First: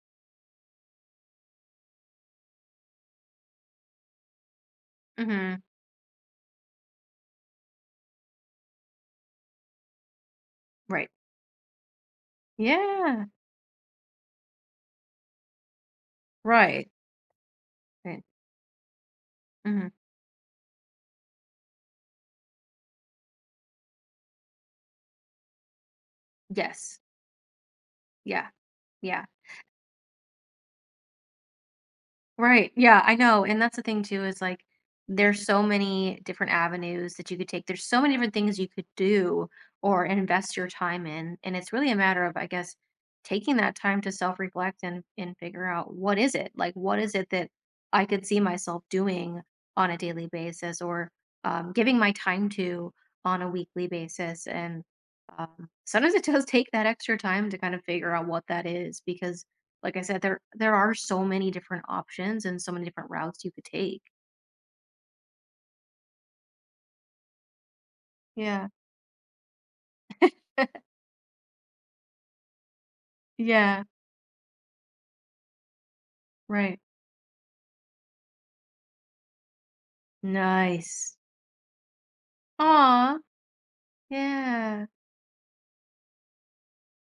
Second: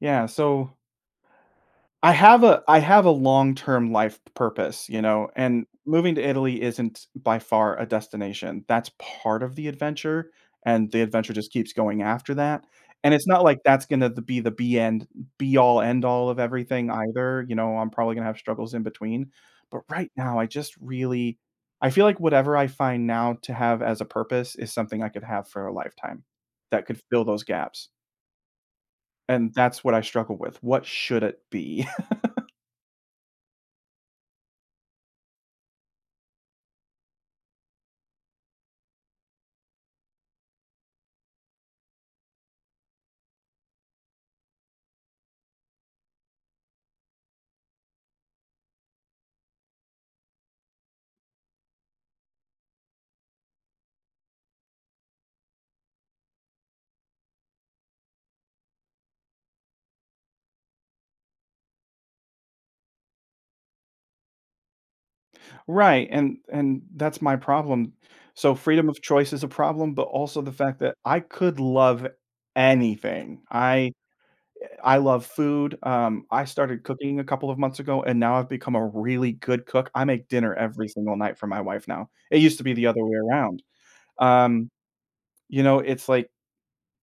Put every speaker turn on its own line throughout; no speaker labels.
Yeah, so I have a I have a long-term life p purpose, you know?
Mhm.
And moving to Italy isn't by far a destination. That's part of the adventure, and the
Right.
adventure just keeps going after that, and
Yeah.
it's not like that's gonna th be the be end be-all end-all of
Right.
everything either, you know, I'm probably
He
gonna have struggles in between. But
Mhm.
right now, I just really I feel like whatever I find now to have as a purpose is something I could have for a lifetime, that
Yes.
could fill those gaps.
Yeah. Yeah.
And that's what I struggle with. What should it be?
Right, yeah, I know, and that's the thing too, is, like, there's so many different avenues that you could take. There's so many different things you could do or invest your time in, and it's really a matter of, I guess, taking that time to self-reflect and and figure out what is it, like, what is it that I could see myself doing on a daily basis or, um, giving my time to on a weekly basis, and, um, sometimes it does take that extra time to kinda figure out what that is because, like I said, there there are so many different options and so many different routes you could take.
Right, and and that's my problem. So,
Yeah.
freedom of choice is a problem, but also the fact that I could love anything.
Yeah.
I eh, I love food, um, I
Right.
started cooking a couple of months ago, and now I've become a really good cook. I make dinner every single
Nice.
night for my wife now. It used to be the other way
Aw.
around. Um,
Yeah.
you know, it's, like,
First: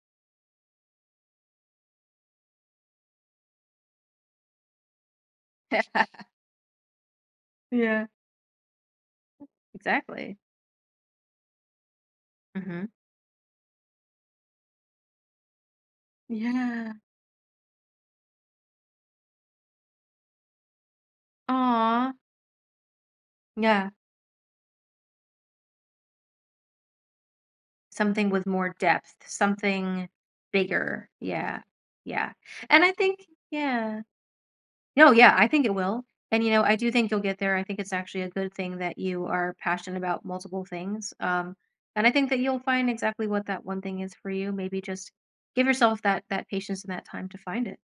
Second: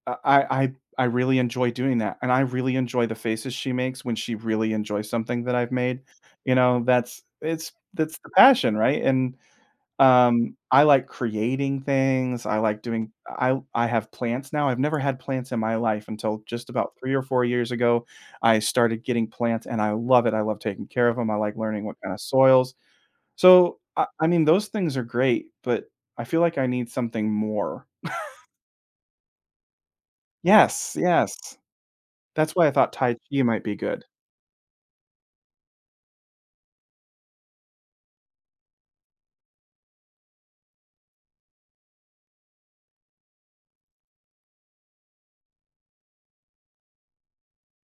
I I I I really enjoy doing that, and I really enjoy the faces she makes when she really enjoys something that I've made. You know, that's it's
Yeah.
that's the passion, right? And,
Exactly.
um, I like creating things. I like
Mhm.
doing uh, I I have plants now. I've never had plants in my life until just
Yeah.
about 3 or 4 years ago. I started getting plants, and I love it. I love taking care of 'em. I like learning what
Aw.
kinda soils. So,
Yeah.
I I mean, those things are great, but I feel like I need something more.
Something with more depth. Something
Yes,
bigger,
yes.
yeah. Yeah.
That's why I
And I
thought Tai
think
Chi might be
Yeah.
good.
No, yeah, I think it will, and, you know, I do think you'll get there. I think it's actually a good thing that you are passionate about multiple things, um, and I think that you'll find exactly what that one thing is for you. Maybe just give yourself that that patience and that time to find it.